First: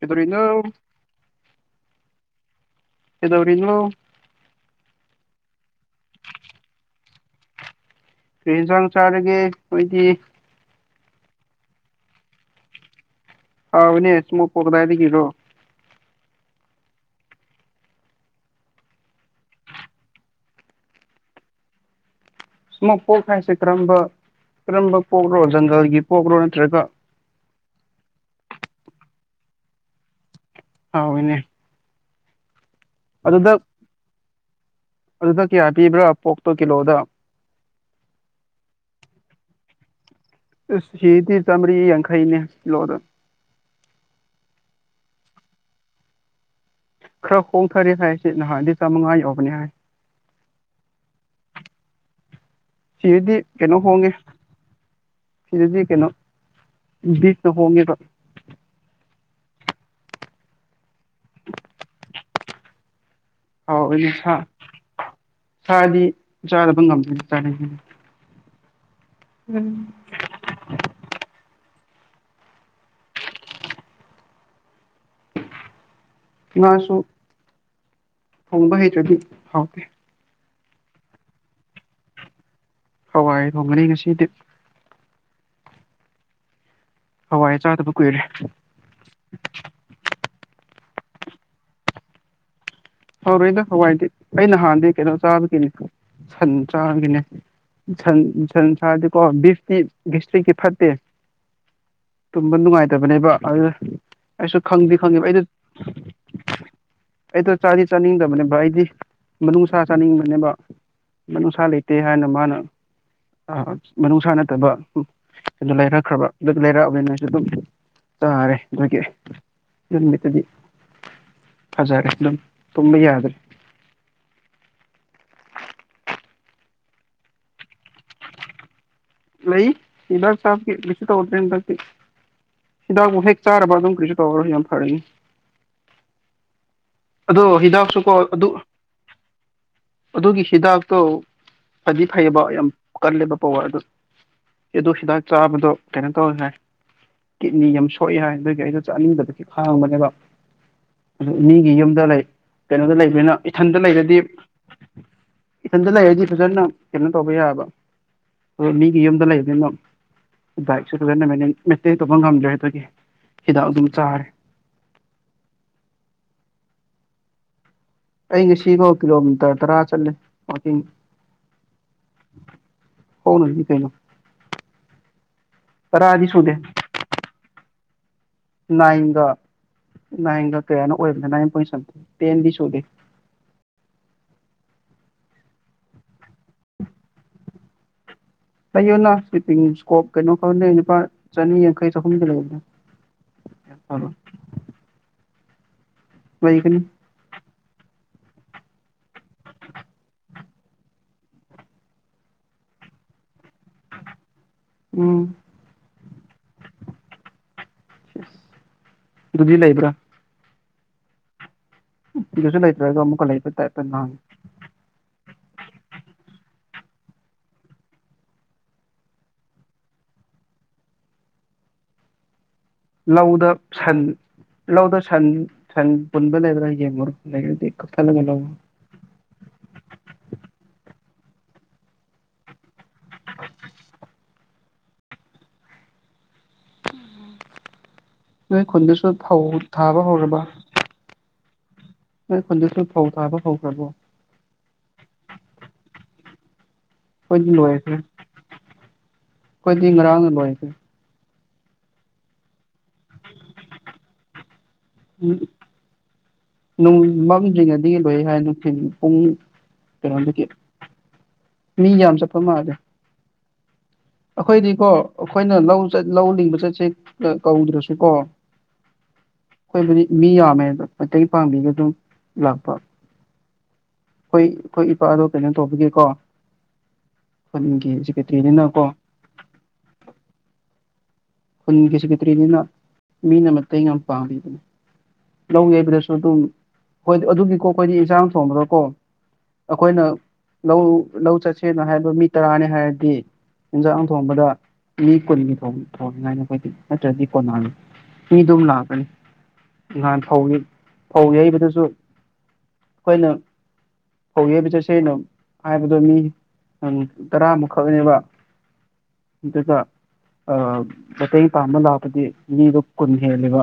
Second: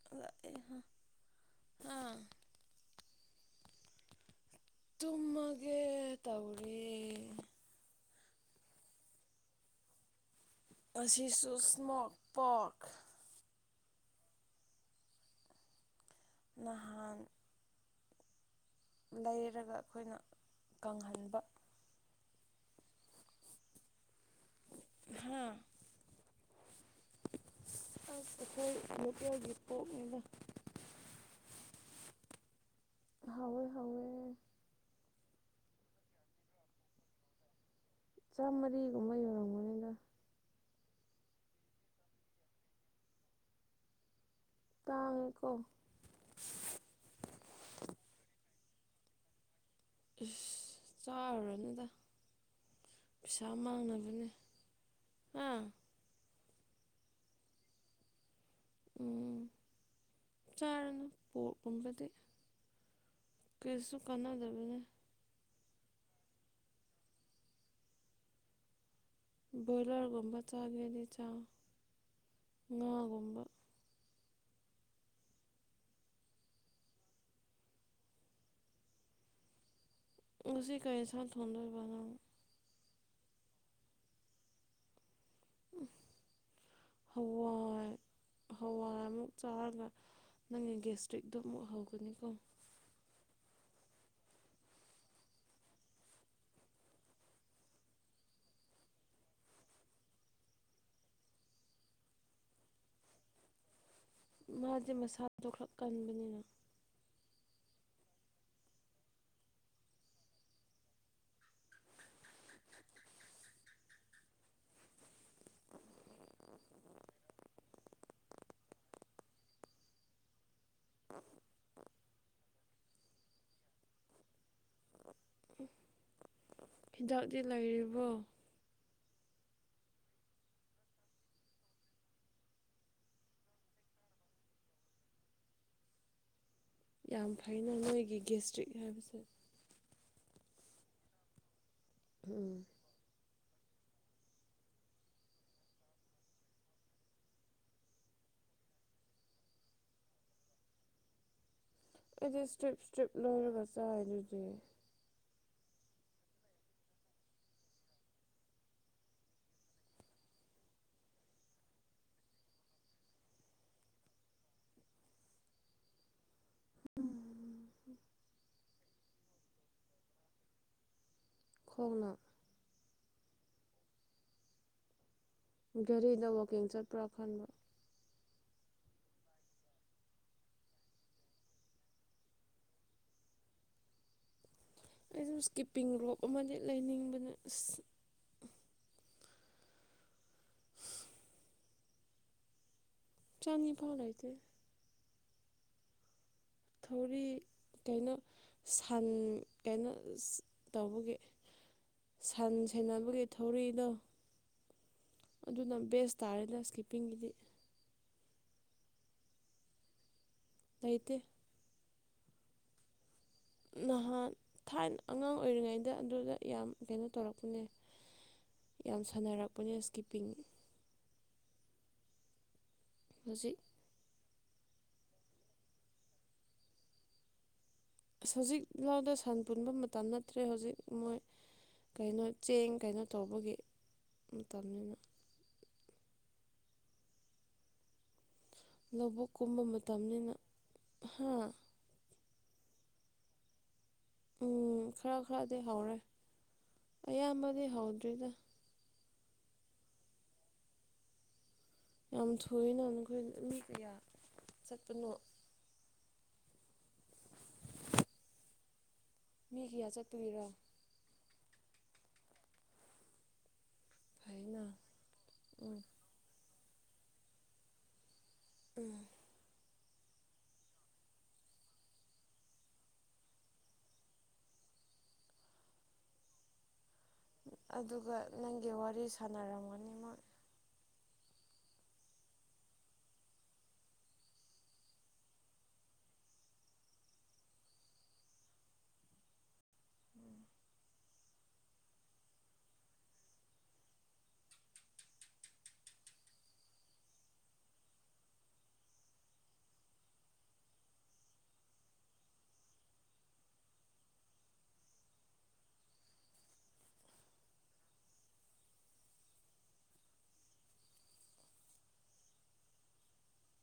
ꯀꯩꯗꯧꯔꯤꯅꯣ ꯑꯥ ꯑꯦꯗꯧꯔꯤꯅꯣ ꯇꯨꯃꯒꯦ ꯇꯧꯔꯤ ꯀ ꯌꯦꯟꯁꯥꯡ ꯆꯥꯔꯒꯦ ꯑꯩꯣꯏꯗꯤ ꯑꯁꯤꯁꯨ ꯁꯃꯣꯛ ꯄ ꯍꯅꯦ ꯃ ꯄꯨꯗꯥꯗꯤ ꯀꯤꯔꯣ ꯉꯍꯥꯟ ꯂꯩꯔꯒ ꯑꯩꯈꯣꯏꯅ ꯀꯪꯍꯟꯕ ꯁꯃ ꯄꯣꯛ ꯍꯥꯏꯁꯦ ꯀꯔꯝꯕ ꯀꯔꯝꯕ ꯍꯥ ꯄꯣꯛꯔꯣ ꯖꯪꯒꯜꯒꯤ ꯄꯣꯛ꯭ꯔꯣ ꯅꯠꯇ꯭ꯔꯒ ꯑꯈꯣꯏ ꯃꯇꯌꯥ ꯞꯣꯛꯃꯤ ꯍ ꯏꯅꯦ ꯑꯗꯨꯗ ꯍꯥꯎꯋꯦ ꯍꯥꯎꯋꯦ ꯑꯗꯨ ꯀꯌꯥ ꯄꯕ꯭ꯔꯥ ꯄꯣꯛꯇꯣ ꯀꯤꯂꯣꯗ ꯆꯃꯔꯤꯒꯨꯝꯃ ꯌꯔ ꯃꯣꯅꯦꯗ ꯁꯤꯗꯤ ꯆꯥꯝꯃꯔꯤ ꯌꯥꯡꯈꯩꯅꯦ ꯁꯤꯂꯣꯗ ꯇꯥꯡꯀꯣ ꯈꯔ ꯍꯣꯡꯊꯔꯦ ꯍꯥꯏꯁꯤꯦ ꯅꯍꯥꯟꯗꯤ ꯆꯥꯝꯃꯉꯥ ꯌꯎꯕꯅꯦ ꯍꯥꯏ ꯆꯥꯔꯅꯗ ꯁꯤꯗꯗꯤ ꯀꯩꯅꯣ ꯍꯣꯡꯉꯦ ꯍꯥ ꯁꯤꯗꯗꯤ ꯀꯩꯅꯣ ꯠ ꯍꯣꯡꯉꯦꯕ ꯎꯝ ꯆꯥꯔꯅ ꯄꯣꯠꯀꯨꯝꯕꯗꯤ ꯀꯩꯁꯨ ꯀꯥꯟꯅꯗꯕꯅꯤ ꯁꯗꯤ ꯆꯥꯗꯕ ꯉꯝꯗ ꯆ ꯕꯣꯏꯂꯔꯒꯨꯝꯕ ꯆꯥꯒꯦꯗꯤ ꯆꯥ ꯉꯥꯒꯨꯝꯕ ꯉꯥꯁꯨ ꯊꯣꯡꯕ ꯍꯩꯇ꯭ꯔꯗꯤ ꯍꯥꯎꯗꯦ ꯉꯁꯤ ꯀ ꯏꯁꯥ ꯊꯣꯗ ꯄꯅ ꯍꯋꯥꯏ ꯊꯣꯡꯒꯅꯤ ꯉꯁꯤꯗꯤ ꯎ ꯍꯋꯥꯏ ꯆꯥꯗꯕ ꯀꯨꯏꯔꯦ ꯑꯃꯨꯛ ꯆꯥꯔꯒ ꯅꯪꯒꯤ ꯒꯦꯁꯇ꯭ꯔꯤꯛꯛꯇꯣ ꯑꯃꯨꯛ ꯍꯧꯒꯅꯤꯀꯣ ꯍ ꯍꯋꯥꯏꯗꯤ ꯑꯩꯅ ꯅꯍꯥꯟꯗꯤ ꯀꯩꯅꯣ ꯆꯥꯕꯒꯤꯅꯤ ꯁꯟ ꯆꯥꯕꯒꯤꯅꯦ ꯁꯟꯁꯥꯔꯗꯤꯀꯣ ꯕꯤꯐꯇꯤ ꯁꯇ꯭ꯔꯤꯛꯀꯤ ꯐꯠꯇꯦ ꯇ ꯅꯨꯡꯉꯥꯏꯇꯕꯅꯦ ꯏꯕ ꯑꯗꯨ ꯑꯩꯁꯨ ꯃꯥꯁꯦ ꯈꯪꯗꯤ ꯃꯁꯥ ꯈꯪꯉꯦꯕ ꯑꯩꯗꯣ ꯊꯣꯛꯈꯂꯛ ꯀꯟꯕꯅꯤꯅ ꯑꯩꯗꯣ ꯆꯥꯗꯤ ꯆꯥꯅꯤꯡꯗꯕꯅꯦꯕ ꯑꯩꯗꯤ ꯃꯅꯨꯡꯅꯨꯡꯁꯥ ꯆꯥꯅꯤꯡꯕꯅꯦꯕ ꯃꯅꯅꯨꯡꯁꯥ ꯂꯩꯇꯦ ꯍꯥꯏꯅ ꯃꯥꯅ ꯑ ꯃꯅꯨꯡꯅꯨꯡꯁꯥ ꯅꯠꯇꯕ ꯑꯗꯨ ꯂꯩꯔꯛꯈ꯭ꯔꯕ ꯑꯗꯨ ꯂꯩꯔꯛꯑꯕꯅꯤꯅꯣꯏꯁꯨ ꯑꯗꯨꯝ ꯇꯔꯦ ꯑꯗꯨꯦꯠꯇꯗꯤ ꯑ ꯖꯔ ꯑꯗꯨꯝ ꯇꯨꯝꯃ ꯌꯥꯗ꯭ꯔꯦ ꯍꯤꯗꯥꯛꯇ ꯂꯩꯔꯤꯕꯣ ꯂꯩ ꯏꯗꯥꯛ ꯆꯞ ꯁꯛꯇ ꯑꯣꯗ꯭ꯔꯦꯟ ꯇꯇ ꯍꯤꯗꯥꯛꯄꯨ ꯍꯦꯛ ꯆꯥꯔꯕ ꯑꯗꯨꯝ ꯀꯔꯤꯁꯨ ꯇꯧꯔꯁꯨ ꯌꯥꯝ ꯐꯔꯅꯤ ꯌꯥꯝ ꯑꯗꯣ ꯐꯩꯅ ꯍꯤꯗꯥꯛꯁꯨꯀꯣ ꯅꯣꯏꯒꯤ ꯑꯗꯨ ꯒꯦꯁꯇ꯭ꯔꯤꯛ ꯍꯥꯏꯕꯁꯦ ꯑꯗꯨꯒꯤ ꯍꯤꯗꯥꯛꯇꯣ ꯐꯗꯤ ꯐꯩꯕ ꯎꯝ ꯌꯥꯝ ꯀꯜꯂꯦꯕ ꯄꯋꯥꯔꯗ ꯑꯗꯨ ꯍꯤꯗꯥꯛ ꯆꯥꯕꯗꯣ ꯀꯩꯅꯣ ꯇꯧꯋꯦ ꯍꯥꯏ ꯀꯤꯠꯅꯤ ꯌꯥꯝ ꯁꯣꯛꯑꯦ ꯍꯥꯏ ꯑꯗꯨꯒꯤ ꯑꯩꯗꯣ ꯆꯥꯅꯤꯡꯗꯕꯗꯤ ꯈꯥꯡꯕꯅꯦꯕ ꯑꯗꯨ ꯃꯤꯒꯤ ꯌꯨꯝꯗ ꯂꯩ ꯑꯩꯗꯤ ꯏꯁꯇꯤꯔꯤꯞ ꯀꯩꯅꯣꯗ ꯏꯁꯇꯤꯞ ꯂꯩꯕꯅꯤꯅ ꯂꯣꯏꯔꯒ ꯆꯥꯏ ꯑꯗꯨꯗꯤ ꯏꯊꯟꯇ ꯂꯩꯔꯗꯤ ꯐꯖꯅ ꯀꯩꯅꯣ ꯇꯧꯕ ꯌꯥꯕ ꯍ ꯃꯤꯒꯤ ꯌꯨꯝꯗ ꯂꯩꯕꯅꯤꯅꯣ ꯏꯛꯁꯨ ꯐꯖꯅ ꯃ ꯃꯦꯇꯩ ꯇꯧꯕ ꯉꯝꯗ꯭ꯔꯦ ꯑꯗꯨꯒꯤ ꯍꯤꯗꯥꯛ ꯑꯗꯨꯝ ꯆꯥꯔꯦ ꯎꯝ ꯁꯤꯈꯣ ꯀꯂꯣꯃꯤꯇꯔ ꯇꯔꯥ ꯆꯜꯂꯦ ꯈꯣꯡꯅ ꯍꯅ ꯏ ꯀꯦꯅ ꯘꯔꯤꯗ ꯋꯥꯛꯀꯤꯡ ꯆꯠꯄ꯭ꯔꯥ ꯈꯟꯕ ꯅꯥꯏꯒ ꯅꯥꯏꯟꯒ ꯀꯌꯥꯅꯣ ꯑꯣꯏꯕꯅ ꯅꯥꯏꯟꯟ ꯁ ꯇꯦꯟꯗꯤ ꯁꯨꯗꯦ ꯑꯩꯁꯨ ꯏꯁꯀꯤꯞꯄꯤꯡ ꯔꯣꯞ ꯑꯃꯗꯤ ꯂꯩꯅꯤꯡꯕꯅ ꯑ ꯂꯩꯌꯣꯅ꯭ꯞꯄꯤꯡ ꯏꯁꯀꯣꯞ ꯀꯩꯅꯣ ꯈꯔꯅꯦꯅꯤꯄꯥ ꯆꯅꯤ ꯌꯥꯡꯈꯩ ꯆꯍꯨꯝꯗ ꯂꯩꯅꯦ ꯆꯥꯟꯅꯤ ꯐꯥꯎꯗ ꯂꯩꯒꯅꯤ ꯊꯧꯔꯤ ꯀꯩꯅꯣ ꯁꯟ ꯀꯩꯅꯣ ꯇꯧꯕꯒꯤ ꯁꯟ ꯁꯦꯅꯕꯒꯤ ꯊꯧꯔꯛꯏꯗꯣ ꯎꯝ ꯑꯗꯨꯅ ꯕꯦꯁ ꯇꯥꯔꯦꯅꯦ ꯏꯁꯀꯤꯞꯄꯤꯡꯒꯤꯗꯤ ꯑꯗꯨꯗꯨꯗꯤ ꯂꯩꯕ꯭ꯔꯥ ꯑꯩꯇ ꯏꯁꯨꯂꯥꯏ ꯑꯗꯨ ꯑꯃꯃꯛꯀꯂ ꯂꯩ ꯅꯍꯥꯟ ꯊꯥꯏꯅ ꯑꯉꯥꯡ ꯑꯣꯏꯔꯤꯉꯩꯗ ꯑꯗꯨꯗ ꯌꯥꯝ ꯀꯩꯅꯣ ꯇꯧꯔꯛꯄꯅꯦ ꯌꯥꯝ ꯁꯥꯟꯅꯔꯛꯄꯅꯦ ꯏꯁꯀꯤꯞꯄꯤꯡ ꯂꯧꯗ ꯍꯧꯖꯤꯛ ꯁꯟ ꯂꯧꯗ ꯁꯟ ꯁꯟ ꯄꯨꯟꯕ ꯂꯩꯕ꯭ꯔꯥ ꯌꯦꯡꯉꯨꯔꯣ ꯅꯗꯤ ꯑ ꯍꯧꯖꯤꯛ ꯂꯥꯎꯗ ꯁꯟ ꯄꯨꯟꯕ ꯃꯇꯝ ꯅꯠꯇ꯭ꯔꯦ ꯍꯧꯖꯤꯛ ꯃꯣꯏ ꯀꯩꯅꯣ ꯆꯦꯡ ꯀꯩꯅꯣ ꯇꯧꯕꯒꯤ ꯃꯇꯝꯅꯤꯅ ꯅꯣꯏ ꯈꯨꯟꯗꯁꯨ ꯂꯧꯕꯨꯛ ꯐꯧ ꯀꯨꯝꯕ ꯊꯥꯕ ꯃꯇꯝꯅꯤꯅ ꯍꯧꯔꯕ ꯍꯥ ꯅꯣꯏ ꯍꯟꯗꯛꯁꯨ ꯐꯧ ꯊꯥꯕ ꯍꯧꯈ꯭ꯔꯕꯣ ꯎꯝ ꯈꯔ ꯈꯔꯗꯤ ꯍꯧꯔꯦ ꯑꯌꯥꯝꯕꯗꯤ ꯍꯧꯗ꯭ꯔꯤꯗ ꯀꯣꯏ ꯉ ꯔꯥꯎꯕꯁ ꯌꯥꯝ ꯊꯣꯏꯅ ꯅꯈꯣꯏ ꯃꯤ ꯀꯌꯥ ꯆꯠꯄꯅꯣ ꯅꯨꯡ ꯃꯝꯁꯤꯡ ꯑꯅꯤ ꯂꯣꯏꯦ ꯍꯥꯏ ꯅꯨꯡ ꯄꯨꯡ ꯃꯤ ꯀꯌꯥ ꯆꯠꯄꯒꯤꯔꯣ ꯀꯩꯅꯣꯗꯒꯤ ꯃꯤ ꯌꯥꯝ ꯆꯠꯄ ꯃꯥꯜꯂꯦ ꯐꯩꯅ ꯑꯩꯈꯣꯏꯗꯤꯀꯣ ꯑꯩꯈꯣꯏꯅ ꯎꯝ ꯂꯧ ꯆ ꯂꯧ ꯂꯤꯡꯕ ꯆꯠꯁꯦ ꯀꯧꯗ꯭ꯔꯁꯨ ꯀꯣ ꯎꯝ ꯑꯩꯈꯣꯏꯕꯨꯗꯤ ꯃꯤ ꯌꯥꯝꯃꯦꯗ ꯃꯇꯩꯇꯩ ꯄꯥꯡꯕꯤꯒ ꯑꯗꯨꯝ ꯂꯥꯛꯄ ꯍꯣꯏ ꯑꯩꯈꯣꯏ ꯏꯄꯥꯗꯣ ꯀꯩꯅꯣ ꯇꯧꯕꯒꯦꯀꯣ ꯍꯣꯏꯦ ꯁꯤ ꯀꯦꯇꯔꯤꯅꯤꯅꯀꯣ ꯁꯥꯟꯅꯔꯝꯒꯅꯤꯃꯛ ꯈꯨꯟꯒꯤꯁꯤꯀꯇ꯭ꯔꯤꯅꯤꯅ ꯃꯤꯅ ꯃꯇ ꯌꯥꯝ ꯄꯥꯝꯕꯅꯤ ꯂꯧꯒꯦꯕꯗꯁꯨ ꯑꯗꯨꯝ ꯍꯣꯏ ꯑꯗꯨꯒꯤꯀꯣ ꯑꯩꯈꯣꯏꯗꯤ ꯏꯟꯁꯥꯡ ꯊꯣꯡꯕꯗꯣ ꯀꯣ ꯑꯩꯈꯣꯏꯅ ꯂꯧ ꯂꯧ ꯆꯠꯁꯦꯅ ꯍꯥꯏꯕ ꯃꯤ ꯇꯔꯥꯅꯤ ꯍꯥꯏꯔꯗꯤ ꯌꯦꯟꯖꯥꯡ ꯊꯣꯡꯕꯗ ꯃꯤ ꯀꯨꯟꯒꯤ ꯊꯣꯡꯅꯤꯉꯥꯏꯅ ꯑꯩꯈꯣꯏꯗꯤ ꯅꯠꯇ꯭ꯔꯗꯤ ꯀꯣꯟꯅꯥꯅꯤ ꯃꯤ ꯑꯗꯨꯝ ꯂꯥꯛꯀꯅꯤ ꯅꯍꯥꯟ ꯐꯧꯒꯤ ꯐꯧ ꯌꯩꯕꯗꯁꯨ ꯑꯩꯈꯣꯏꯅ ꯐꯧ ꯌꯦꯕ ꯆꯠꯁꯦꯅ ꯍꯥꯏꯕꯗꯣ ꯃꯤ ꯇꯔꯥꯃꯨꯛꯈꯛꯅꯦꯕ ꯏꯠꯇꯀ ꯑ ꯃꯇꯦꯡ ꯄꯥꯡꯝꯕ ꯂꯥꯛꯄꯗꯤ ꯃꯤꯗꯣ ꯀꯨꯟ ꯍꯦꯜꯂꯤꯕ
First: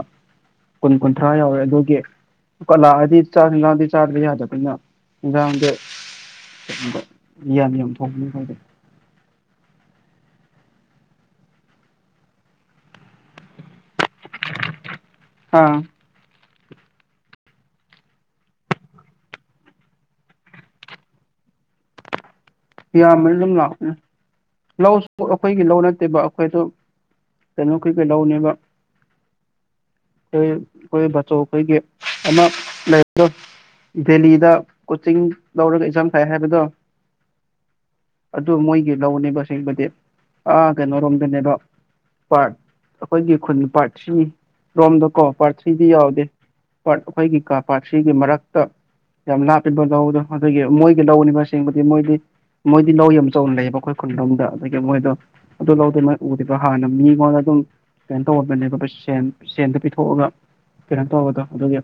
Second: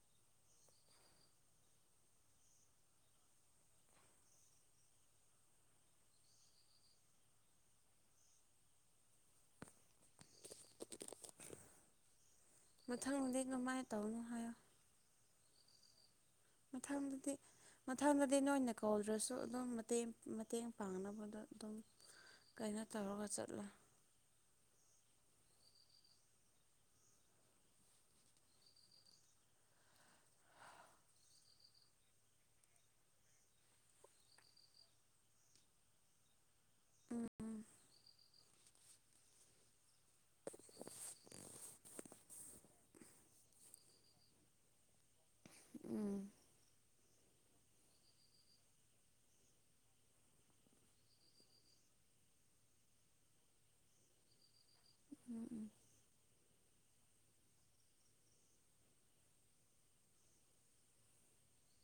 ꯀꯨꯟ ꯀꯨꯟꯊ꯭ꯔꯥ ꯌꯥꯎꯔꯦ ꯑꯗꯨꯒꯤ ꯂꯥꯛꯗꯤ ꯆꯥ ꯂꯥꯗ ꯆꯥꯗ ꯂꯩ ꯌꯥꯗ ꯄ ꯂꯗ ꯏ ꯌꯥꯝ ꯊꯣꯛꯣꯡꯅꯤ ꯍꯥꯏꯗꯦ [unintelligible] ꯃꯊꯪꯗꯤ ꯀꯃꯥꯏꯅ ꯇꯧꯅꯣ ꯍꯥꯏꯌꯣ ꯑꯥ ꯃꯊꯪꯗꯗꯤ ꯃꯊꯪꯗꯗꯤ ꯅꯣꯏꯅ ꯀꯧꯗ꯭ꯔꯁꯨ ꯑꯗꯨꯝ ꯃꯇꯦꯡ ꯃꯇꯦꯡ ꯄꯥꯡꯅꯕꯗꯣ ꯑꯗꯨꯗꯝ ꯌꯥ ꯃꯝ ꯂꯥꯛ ꯂ ꯄꯣ ꯑꯩꯈꯣꯏꯒꯤ ꯂꯧ ꯅꯠꯇꯦꯕ ꯑꯩꯈꯣꯏ ꯑꯗꯨ ꯆꯩꯅꯣ ꯑꯩꯈꯣꯏꯒ ꯂꯧꯅꯦꯕ ꯑꯩꯈꯣꯏ ꯑꯩꯈꯣꯏ ꯕꯥꯆꯧ ꯑꯩꯈꯣꯏꯒꯤ ꯑꯃ ꯂꯩꯗꯣ ꯗꯦꯂꯤꯗ ꯀꯣꯆꯤꯡ ꯂꯧꯔꯒ ꯑꯦꯛꯖꯥꯝ ꯊꯥꯏ ꯍꯥꯏꯕꯗꯣ ꯎꯝ ꯎꯝ ꯑꯗꯨ ꯃꯣꯏꯒꯤ ꯂꯧꯅꯦꯕꯁꯦꯡꯕꯗꯤ ꯑꯥ ꯀꯩꯅꯣꯔꯣꯝꯗꯅꯦꯕ ꯄꯥꯔꯠ ꯑꯩꯈꯣꯏꯒꯤ ꯈꯨꯟ ꯄꯥꯔꯠ ꯊ꯭ꯔꯤꯅꯤ ꯔꯣꯝꯗꯀꯣ ꯄꯥꯔꯠ ꯊ꯭ꯔꯤꯗꯤ ꯎꯝ ꯌꯥꯎꯗꯦ ꯄꯥꯠ ꯑꯩꯈꯣꯏꯒꯤ ꯀꯥ ꯄꯥꯠꯁꯤꯒꯤ ꯃꯔꯛꯇ ꯌꯥꯝ ꯂꯥꯂꯤꯕ ꯂꯧꯗꯣ ꯑꯗꯨꯒꯤ ꯃꯣꯏꯒꯤ ꯂꯧꯅꯤꯕ ꯑꯁꯦꯡꯕꯗꯤ ꯃꯣꯏꯗꯤ ꯃꯣꯏꯗꯤ ꯂꯧ ꯌꯥꯝ ꯆꯥꯎꯅ ꯂꯩꯌꯦꯕ ꯑꯩꯈꯣꯏ ꯈꯨꯟꯂꯗ ꯑꯗꯒꯤ ꯃꯣꯏꯗꯣ ꯎꯝ ꯑꯗꯨ ꯂꯧꯗ ꯃ ꯎꯗꯦ ꯑꯗꯣ ꯍꯥꯟꯅ ꯃꯤꯉꯣꯟꯗ ꯑꯗꯨꯝ ꯁꯄꯦꯟ ꯇꯧꯍꯄꯅꯦꯕ ꯁꯦꯟ ꯁꯦꯟꯗ ꯄꯤꯊꯣꯛꯑꯒ ꯀꯩꯅ ꯇꯒꯗꯣ ꯑꯗꯨꯒꯤ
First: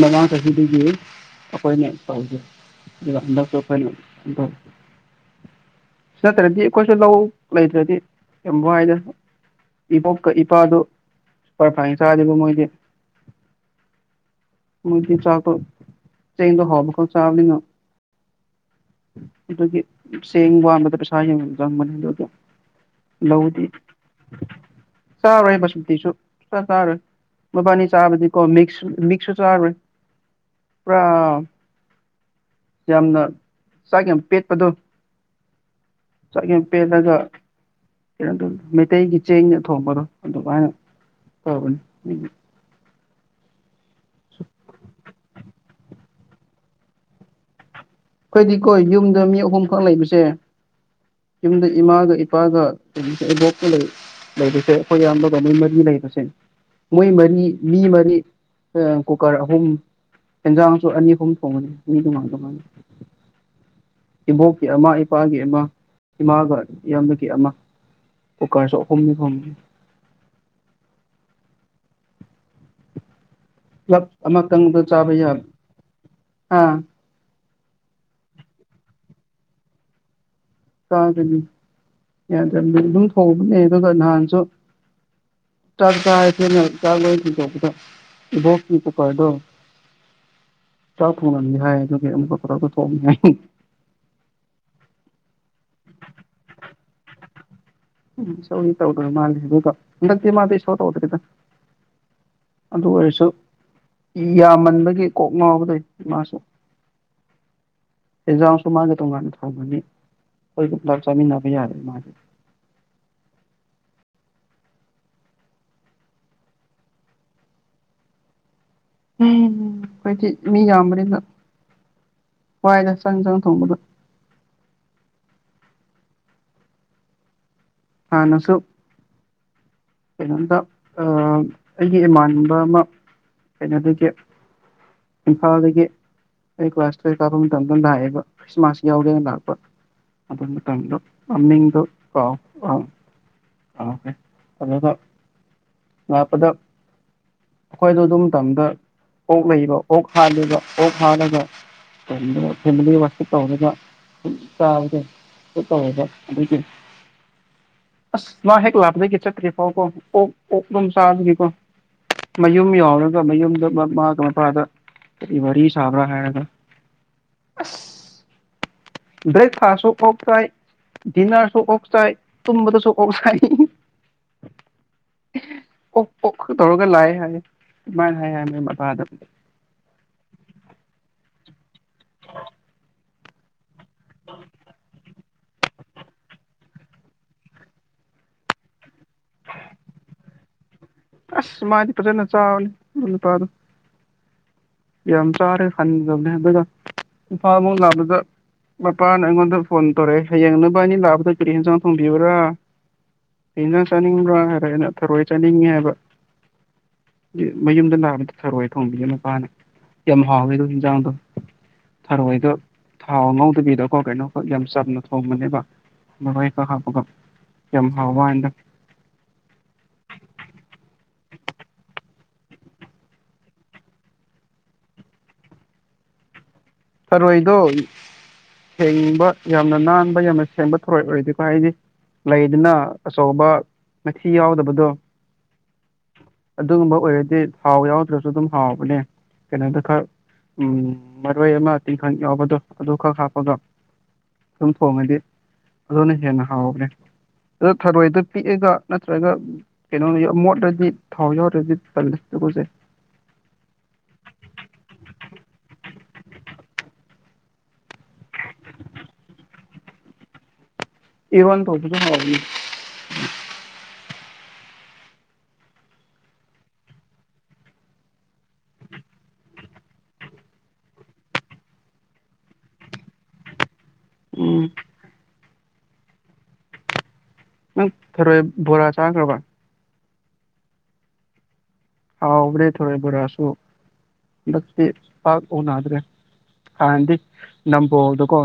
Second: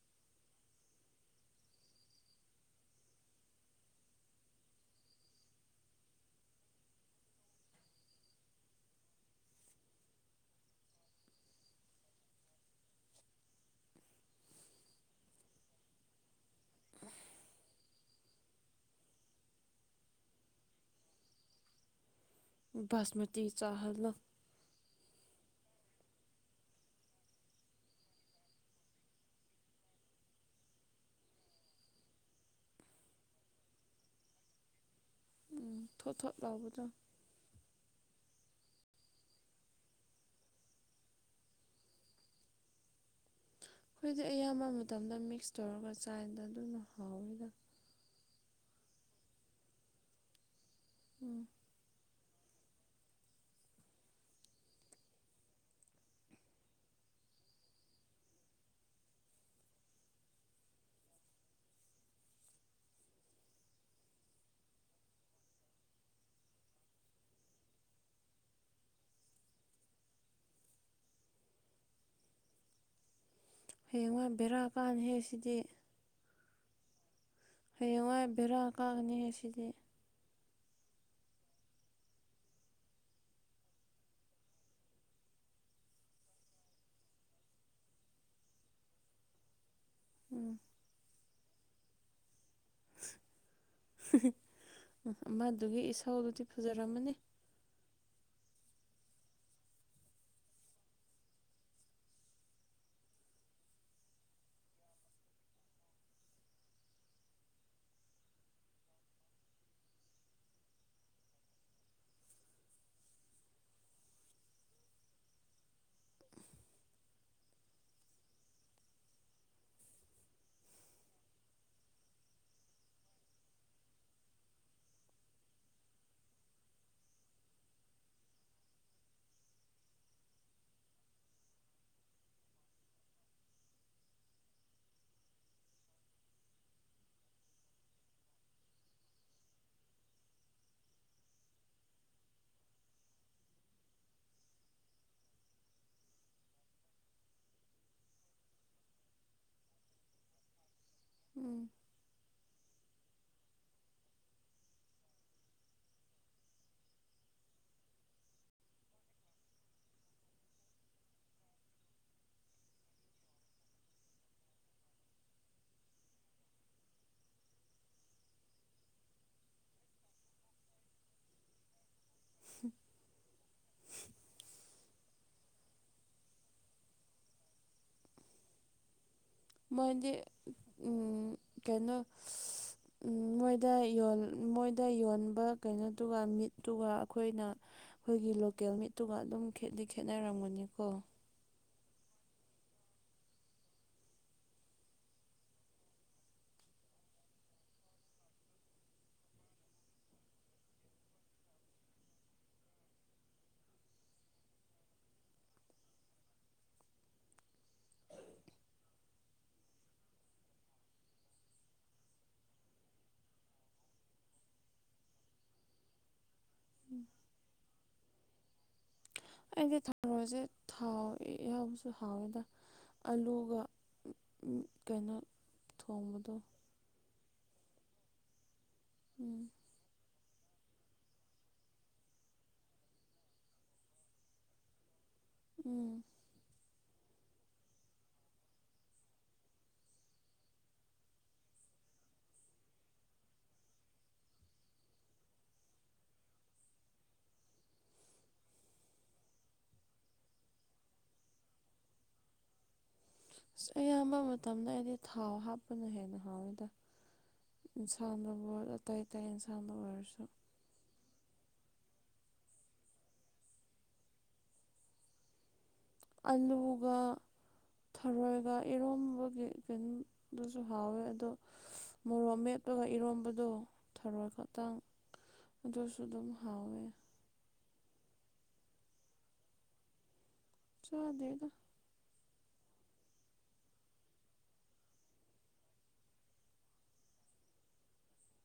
ꯃꯃꯥꯡ ꯆꯍꯤꯗꯒꯤ ꯑꯩꯈꯣꯏꯅ ꯇꯧꯖꯩ ꯍꯟꯗꯛ ꯍꯂꯣ ꯅꯠꯇ꯭ꯔꯗꯤ ꯑꯩꯈꯣꯏꯁꯨ ꯂꯧ ꯂꯩꯇ꯭ꯔꯗꯤ ꯌꯥꯝ ꯋꯥꯏꯗꯅ ꯏꯕꯣꯛꯀ ꯏꯄꯥꯗꯨ ꯄꯔꯐꯥꯏꯅ ꯆꯥꯗꯦꯕ ꯃꯣꯏꯗꯤ ꯃꯗꯤ ꯆꯀ ꯆꯗ ꯍꯣꯕꯀ ꯆꯥꯕꯂꯤꯅꯣ ꯑꯗꯨ ꯁꯦꯡ ꯋꯥꯁ ꯥꯁꯃꯇꯤ ꯆꯍꯂꯨ ꯆꯥꯔꯣꯏꯁꯇꯤꯁꯨ ꯆ ꯆꯥꯔꯣꯏ ꯃꯕꯥꯅꯤ ꯆꯥꯕꯗꯤꯀꯣ ꯃꯤꯛꯁ ꯃꯤꯛꯁꯁꯨ ꯆꯥꯔꯨꯔꯣꯏ ꯄꯨꯔꯥ ꯌꯥꯝꯅ ꯆꯥꯛ ꯌꯥꯝ ꯄꯦꯠꯄꯗꯣ ꯎꯝ ꯊꯣꯠ ꯊꯣꯠ ꯆꯥꯛ ꯌꯦ ꯌꯥꯝ ꯂꯥꯎꯕꯗꯣ ꯄꯦꯠꯂꯒ ꯀꯩꯅꯣ ꯃꯩꯇꯩꯒꯤ ꯆꯦꯡꯅ ꯊꯣꯡꯕꯗꯣ ꯑꯗꯨꯃꯥꯏꯅ ꯇꯧꯕꯅꯤ ꯑꯩꯈꯣꯏꯗꯤ ꯑꯩꯈꯣꯏꯗꯤꯀꯣ ꯑꯌꯥꯝꯕ ꯃꯇꯝꯗ ꯃꯤꯛꯁ ꯇꯧꯔꯒ ꯆꯥꯏꯗ ꯑꯗꯨꯅ ꯍꯥꯎꯋꯤꯗ ꯑꯩꯈꯣꯏꯗꯤꯀꯣ ꯌꯨꯝꯗ ꯃꯤ ꯑꯍꯨꯝꯈꯛ ꯂꯩꯕꯁꯦ ꯎꯝ ꯌꯨꯝꯗ ꯏꯃꯥꯒ ꯏꯄꯥꯒ ꯀꯦ ꯏꯕꯣꯛꯀ ꯂꯩꯕꯁꯦ ꯑꯩꯈꯣꯏ ꯑꯌꯥꯝꯕꯒ ꯃꯣꯏ ꯃꯔꯤ ꯂꯩꯕꯁꯦ ꯃꯣꯏ ꯃꯔꯤ ꯃꯤ ꯃꯔꯤ ꯀꯨꯀꯔ ꯑꯍꯨꯝ ꯌꯦꯦꯟꯖꯥꯡꯁꯨ ꯑꯅꯤ ꯑꯍꯨꯝ ꯊꯣꯡꯉꯅꯤ ꯃꯤ ꯇꯣꯉꯥꯟ ꯇꯣꯉꯥꯟꯅ [unintelligible] ꯏꯕꯣꯛꯀꯤ ꯑꯃ ꯏꯄꯥꯒꯤ ꯑꯃ ꯏꯃꯥꯒ ꯏꯌꯥꯝꯕꯒꯤ ꯑꯃ ꯑꯣꯀ ꯁ ꯀꯅ ꯀꯝ [unintelligible] ꯄꯨꯞ ꯍꯌꯦꯡꯋꯥꯏ ꯑꯃ ꯕꯦꯔꯥ ꯀꯪꯕꯗ ꯆꯥꯕ ꯀꯥꯅꯤꯍꯦ ꯌꯥꯕ ꯁꯤꯗꯤ ꯑꯥ ꯍꯌꯦꯡꯋꯥꯏ ꯕꯦꯔꯥ ꯀꯥꯒꯅꯤ ꯑꯁꯤꯗꯤ ꯀꯥꯒꯅꯤ ꯌꯥꯗ꯭ꯔꯕꯗꯤ ꯑꯗꯨꯝ ꯍꯧꯕꯅꯦ ꯑꯗꯨꯒ ꯅꯍꯥꯟꯁꯨ [inaudible] ꯆꯥꯛ ꯎꯝ ꯊꯣꯉꯝꯃꯤ ꯍꯥꯏ ꯑꯗꯨ ꯊ [inaudible] ꯑꯗꯨꯒꯤ ꯏꯁꯥꯎꯗꯨꯗꯤ ꯐꯖꯔꯝꯃꯅꯤ ꯢꯁꯧꯗꯤ ꯇꯧꯗꯔ ꯃꯟꯂꯦ ꯍꯟꯗꯛꯇꯤ ꯃꯗꯤ ꯢꯁꯧ ꯇꯧꯗꯔꯦꯗ ꯑꯗꯨ ꯑꯣꯏꯔꯁꯨ ꯌꯥꯝꯃꯟꯕꯒꯤ ꯀꯣꯛ ꯉꯥꯎꯕꯗꯣ ꯃꯥꯁꯨ ꯑꯦꯖꯥꯝꯁꯨ ꯃꯥꯥꯡꯒꯤ ꯇꯣꯉꯟꯅ ꯊꯥꯕꯒꯤ ꯈꯣꯢꯒ ꯄꯨꯂꯞ ꯆꯃꯤꯅꯥꯕ ꯌꯥꯔꯦ ꯃꯥꯒꯤ ꯀꯣꯏꯗꯤ ꯃꯤ ꯌꯥꯝꯕꯅꯤꯗ ꯋꯥꯏꯗ ꯆꯪ ꯢꯟꯁꯥꯡ ꯊꯣꯡꯕꯗ ꯑꯥ ꯅꯁꯨ ꯀꯩꯅꯣꯝꯗ ꯑꯩꯒꯤ ꯏꯃꯥꯟꯅꯕ ꯑꯃ ꯀꯩꯅꯣꯗꯗꯒꯤ ꯏꯝꯐꯥꯜꯗꯒꯤ ꯑꯩ ꯀ꯭ꯂꯥꯁ ꯇꯨꯌꯦ꯭ꯂꯞ ꯀꯥꯞꯕ ꯃꯇꯝꯗ ꯂꯥꯛꯑꯦꯕ ꯈ꯭ꯔꯤꯁꯃꯥꯁ ꯌꯥꯎꯒꯦꯅ ꯂꯥꯛꯄ ꯑꯗꯨ ꯃꯇꯝꯗꯣ ꯃꯃꯤꯡꯗꯣ ꯀꯥꯎ ꯀꯥꯎ ꯑ ꯀꯥꯎꯈꯔꯦ ꯑꯅ ꯂꯄꯗ [inaudible] ꯑꯩꯈꯣꯏꯗꯣ ꯑꯗꯨꯝ ꯃꯇꯝꯗ ꯑꯣꯛ ꯂꯩꯕ ꯑꯣꯛ ꯍꯥꯜꯂꯤꯕ ꯎꯝ [unintelligible] ꯇꯧꯔꯤꯕ ꯆꯥꯕꯗꯣ ꯇꯧꯔꯤꯕ ꯑꯗꯨꯗꯤ [inaudible] ꯃꯌꯨꯝ ꯌꯥꯎꯔꯒ ꯃꯌꯨꯝꯗ ꯃꯥꯃ ꯃꯄꯥꯗ ꯀꯔꯤ ꯋꯥꯔꯤ ꯁꯥꯕꯔꯥ ꯍꯥꯏꯔꯒ ꯕ꯭ꯔꯦꯛꯐꯥꯁꯁꯨ ꯑꯣꯛ ꯆꯥꯏ ꯗꯤꯅꯔꯁꯨ ꯑꯣꯛꯆꯥꯏ ꯇꯨꯝꯝꯕꯗ ꯁꯨ ꯑꯣꯛꯁꯥꯏ ꯑꯣꯛ ꯑꯣꯛ ꯇꯧꯔꯒ ꯂꯥꯛꯑꯦ ꯍꯥꯏ ꯑꯗꯨꯃꯥꯏꯅ ꯍꯥꯏ ꯍꯥꯏ ꯃꯣꯏ ꯃꯃꯥꯗ ꯃꯣꯢꯗꯤ ꯎ ꯀꯩꯅꯣ ꯗ ꯌꯣꯟ ꯃꯣꯏꯗ ꯌꯣꯟꯕ ꯀꯩꯅꯣꯗꯨꯒ ꯃꯤꯠ ꯇꯨꯒ ꯑꯩꯈꯣꯏꯅ ꯑꯩꯈꯣꯏꯒꯤ ꯂꯣꯀꯦꯜ ꯃꯤꯠꯇꯨꯒ ꯑꯗꯨꯝ ꯈꯦꯠꯇꯤ ꯈꯦꯠꯅꯔꯝꯒꯅꯤꯀꯣ ꯑ ꯃꯥꯗꯤ ꯐꯖꯅ ꯆꯥꯕꯅꯤ ꯅꯨꯄꯥꯗꯣ ꯌꯥꯝ ꯆꯥꯔꯦ ꯈꯟꯖꯕꯅꯦ ꯑꯗꯨꯒ ꯏꯝꯐꯥꯜꯃꯨꯛ ꯂꯥꯛꯄꯗ ꯃꯄꯥꯅ ꯑꯩꯉꯣꯟꯗ ꯐꯣꯟ ꯇꯧꯔꯛꯑꯦ ꯍꯌꯦꯡꯅꯕ ꯑꯅꯤ ꯂꯥꯛꯕꯗ ꯀꯔꯤ ꯌꯦꯟꯖꯥꯡ ꯊꯣꯡꯕꯤꯕ꯭ꯔꯥ ꯀꯩ ꯢꯟꯁꯥꯡ ꯆꯥꯅꯤꯡꯕ꯭ꯔꯥ ꯍꯥꯢꯒ ꯊꯔꯣꯏ ꯆꯥꯅꯤꯡꯉꯤ ꯍꯥꯏꯕ ꯃꯌꯨꯝꯗ ꯂꯥꯛꯕꯗ ꯊꯔꯣꯏꯑ ꯊꯣꯡꯝꯕꯤꯁ ꯃꯄꯥꯅ ꯌꯥꯝ ꯍꯥꯎꯋꯦ ꯑꯗ ꯌꯦꯟꯖꯥꯡꯗꯣ ꯊꯔꯣꯏꯗꯣ ꯊꯥꯎ ꯉ ꯉꯧꯗꯕꯤꯗꯀꯣ ꯀꯩꯅꯣ ꯌꯥꯝ ꯆꯥꯅ ꯊꯣꯡꯕꯅꯦꯕ ꯃꯔꯣꯏ ꯍꯥ ꯌꯥꯝ ꯍꯥꯎ ꯋꯥꯎꯕꯋꯅꯦꯗ ꯑꯩ ꯏꯌꯥꯝꯕꯁꯨ ꯍꯥꯎꯋꯦꯗ ꯑꯂꯨꯒ ꯀꯩꯅꯣ ꯊꯣꯡꯕꯗꯣ ꯊꯔꯣꯏꯗꯣ ꯊꯦꯡꯕ ꯎꯝ ꯌꯥꯝꯅ ꯅꯥꯟꯕ ꯌꯥꯝꯅ ꯑꯁꯦꯡꯕ ꯊꯣꯔꯣꯏ ꯑꯣꯏꯔꯗꯤꯀꯣ ꯍꯥꯏꯗꯤ ꯂꯩꯗꯨꯅ ꯑꯆꯧꯕ ꯃꯊꯤ ꯌꯥꯎꯗꯕꯗꯣ ꯎꯝ ꯑꯗꯨꯒꯨꯝꯕ ꯑꯣꯏꯔꯗꯤ ꯊꯥꯎ ꯌꯥꯎꯗ꯭ꯔꯁꯨ ꯑꯗꯨꯝ ꯍꯥꯎꯕꯅꯦ ꯀꯩꯅꯣꯗ ꯈꯔ ꯎꯝ ꯃꯔꯣꯏ ꯑꯃ ꯇꯤꯟꯈꯪ ꯌꯥꯎꯕꯗꯣ ꯑꯗꯨ ꯈꯛ ꯍꯥꯞꯄꯒ ꯑꯗꯨꯝ ꯊꯣꯡꯉꯗꯤ ꯑꯗꯨꯅ ꯍꯦꯟꯅ ꯍꯥꯎꯈ꯭ꯔꯦ ꯑꯗꯨ ꯊꯔꯣꯏꯗ ꯄꯤꯛꯑꯒ ꯅꯠꯇ꯭ꯔꯒ ꯀꯩꯅꯣ ꯃꯣꯠꯂꯗꯤ ꯊꯥꯎ ꯌꯥꯎꯔꯗꯤ ꯇꯟꯂꯦ ꯀꯁꯦ [unintelligible] ꯑꯁ ꯑꯌꯥꯝꯕ ꯃꯇꯝꯗ ꯑꯩꯗꯤ ꯊꯥꯎ ꯍꯥꯞꯄꯅ ꯍꯦꯟꯅ ꯍꯥꯎꯋꯤꯗ ꯏꯟꯁꯥꯡ ꯂ ꯑꯥꯏꯇꯥꯏ ꯏꯟꯁꯥꯡꯗ ꯑꯣꯏꯔꯁꯨ ꯏꯔꯣꯟꯇꯧꯕꯁꯨ ꯍꯥꯎꯅꯤ ꯑꯂꯨꯒ ꯊꯔꯣꯏꯒ ꯏꯔꯣꯝꯕꯒꯤ ꯀꯩꯅꯣꯗꯨꯁꯨ ꯍꯥꯎꯋꯦ ꯑꯗꯣ ꯃꯣꯔꯣꯛ ꯃꯦꯞꯄꯒ ꯏꯔꯣꯝꯕꯗꯣ ꯊꯔꯣꯏ ꯎꯝ ꯈꯛꯇꯪ ꯑꯗꯨꯗꯁꯨ ꯑꯗꯨꯝ ꯍꯥꯎꯋꯦ ꯑ ꯊꯔꯣꯏ ꯣꯣꯔ ꯆꯥꯕ ꯆꯗꯒ ꯍꯥꯎꯕꯦ ꯊꯣꯛꯔꯕꯣꯔꯁꯨꯣ ꯍꯟꯗꯛꯇꯤ ꯄꯥꯛ ꯎꯅꯗ꯭ꯔꯦ ꯍꯥꯟꯅꯗꯤ ꯅꯝꯕꯣꯜꯗꯀꯣ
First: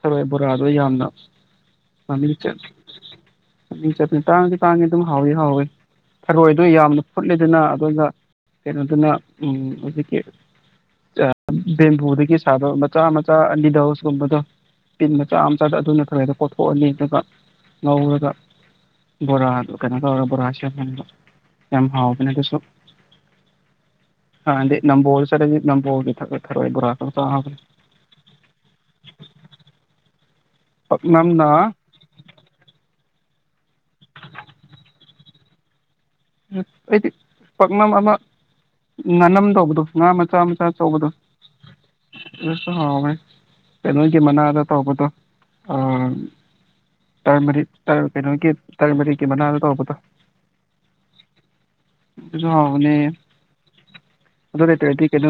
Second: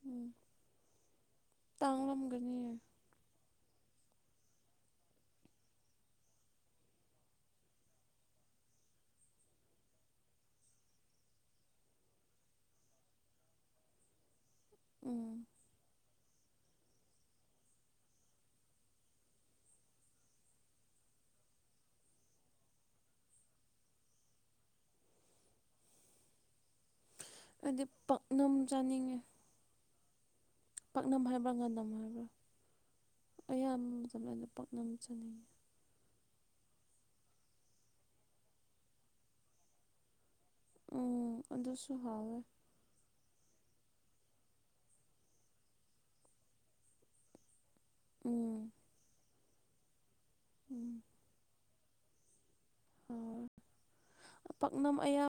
ꯊꯔꯏ ꯎꯝ ꯕꯣꯔꯥꯗꯣ ꯌꯥꯝꯅꯃꯤꯠ ꯇꯥꯡꯂꯝꯒꯅꯤꯌꯦ ꯅꯤꯡ ꯆꯠꯄꯅꯤ ꯇꯥꯡꯁꯤ ꯇꯥꯡꯉ ꯑꯗꯨꯝ ꯍꯥꯎꯏꯤ ꯍꯥꯎꯋꯤ ꯊꯔꯣꯏꯗ ꯌꯥꯝꯅ ꯐꯨꯠꯂꯤꯗꯅ ꯑꯗꯨꯒ ꯀꯩꯅꯣꯗꯨꯅ ꯍꯧꯖꯤꯛꯀꯤ ꯕꯦꯝꯕꯨꯗꯒꯤ ꯁꯥꯕ ꯃꯆꯥ ꯃꯆꯥ ꯑꯅꯤꯗꯣꯁꯀꯨꯝꯕꯗꯣ ꯇꯤꯟ ꯎꯝ ꯃꯆꯥ ꯑꯃꯆꯥꯗ ꯑꯗꯨꯅ ꯈꯔ ꯍꯗ ꯀꯣꯊꯣꯛꯑꯅꯤ ꯑꯗꯨꯒ ꯉꯧꯔꯒ ꯕꯣꯔꯥꯗ ꯀꯩꯅꯣ ꯇꯧꯔ ꯕꯣꯔꯁꯤ ꯌꯥꯝꯟꯕ ꯌꯥꯝ ꯍꯥꯎꯕꯅꯦ ꯑꯗꯨꯁꯨ ꯑꯗꯗꯤ ꯅꯝꯕ ꯍꯣ ꯆꯔ ꯅꯝꯕ ꯍ ꯊ ꯊꯔꯣꯕ꯭ꯔꯥ ꯍꯥꯏꯗꯤ ꯄꯥꯛꯅꯝ ꯆꯥꯅꯤꯡꯉꯤ ꯄꯥꯛꯅꯝ ꯄꯥꯛꯅꯝꯅ ꯍꯥꯏꯕ꯭ꯔꯥ ꯉꯥꯝꯅꯝ ꯍꯥꯏꯕ꯭ꯔꯥ ꯑꯌꯥꯝꯕ ꯁꯂꯅ ꯄꯥꯛꯅ ꯆꯅꯤꯡꯉꯦ ꯑꯩꯗꯤ ꯄꯥꯛꯅꯝ ꯑꯃ ꯉꯥꯅꯝꯗꯧꯕꯗꯣ ꯉꯥ ꯃꯆꯥ ꯑꯃ ꯁꯥ ꯆ ꯎꯝ ꯑꯗꯨꯁꯨ ꯍꯥꯎꯋꯦ ꯍꯥꯎ ꯀꯩꯅꯣꯒꯤ ꯃꯅꯥꯗ ꯇꯧꯕꯗꯣ ꯇꯔꯃꯔꯤ ꯇ ꯀꯩꯅꯣꯒꯤ ꯎꯝ ꯇꯔꯃꯔꯤꯒꯤ ꯃꯅꯥꯗꯣ ꯇꯧꯕꯗꯣ ꯎꯝ ꯍꯕꯅꯦ ꯍꯥꯎꯋꯦ ꯄꯥꯛꯅꯝ ꯑꯗꯨꯇꯗꯤ ꯀꯣ ꯑꯌꯥꯝ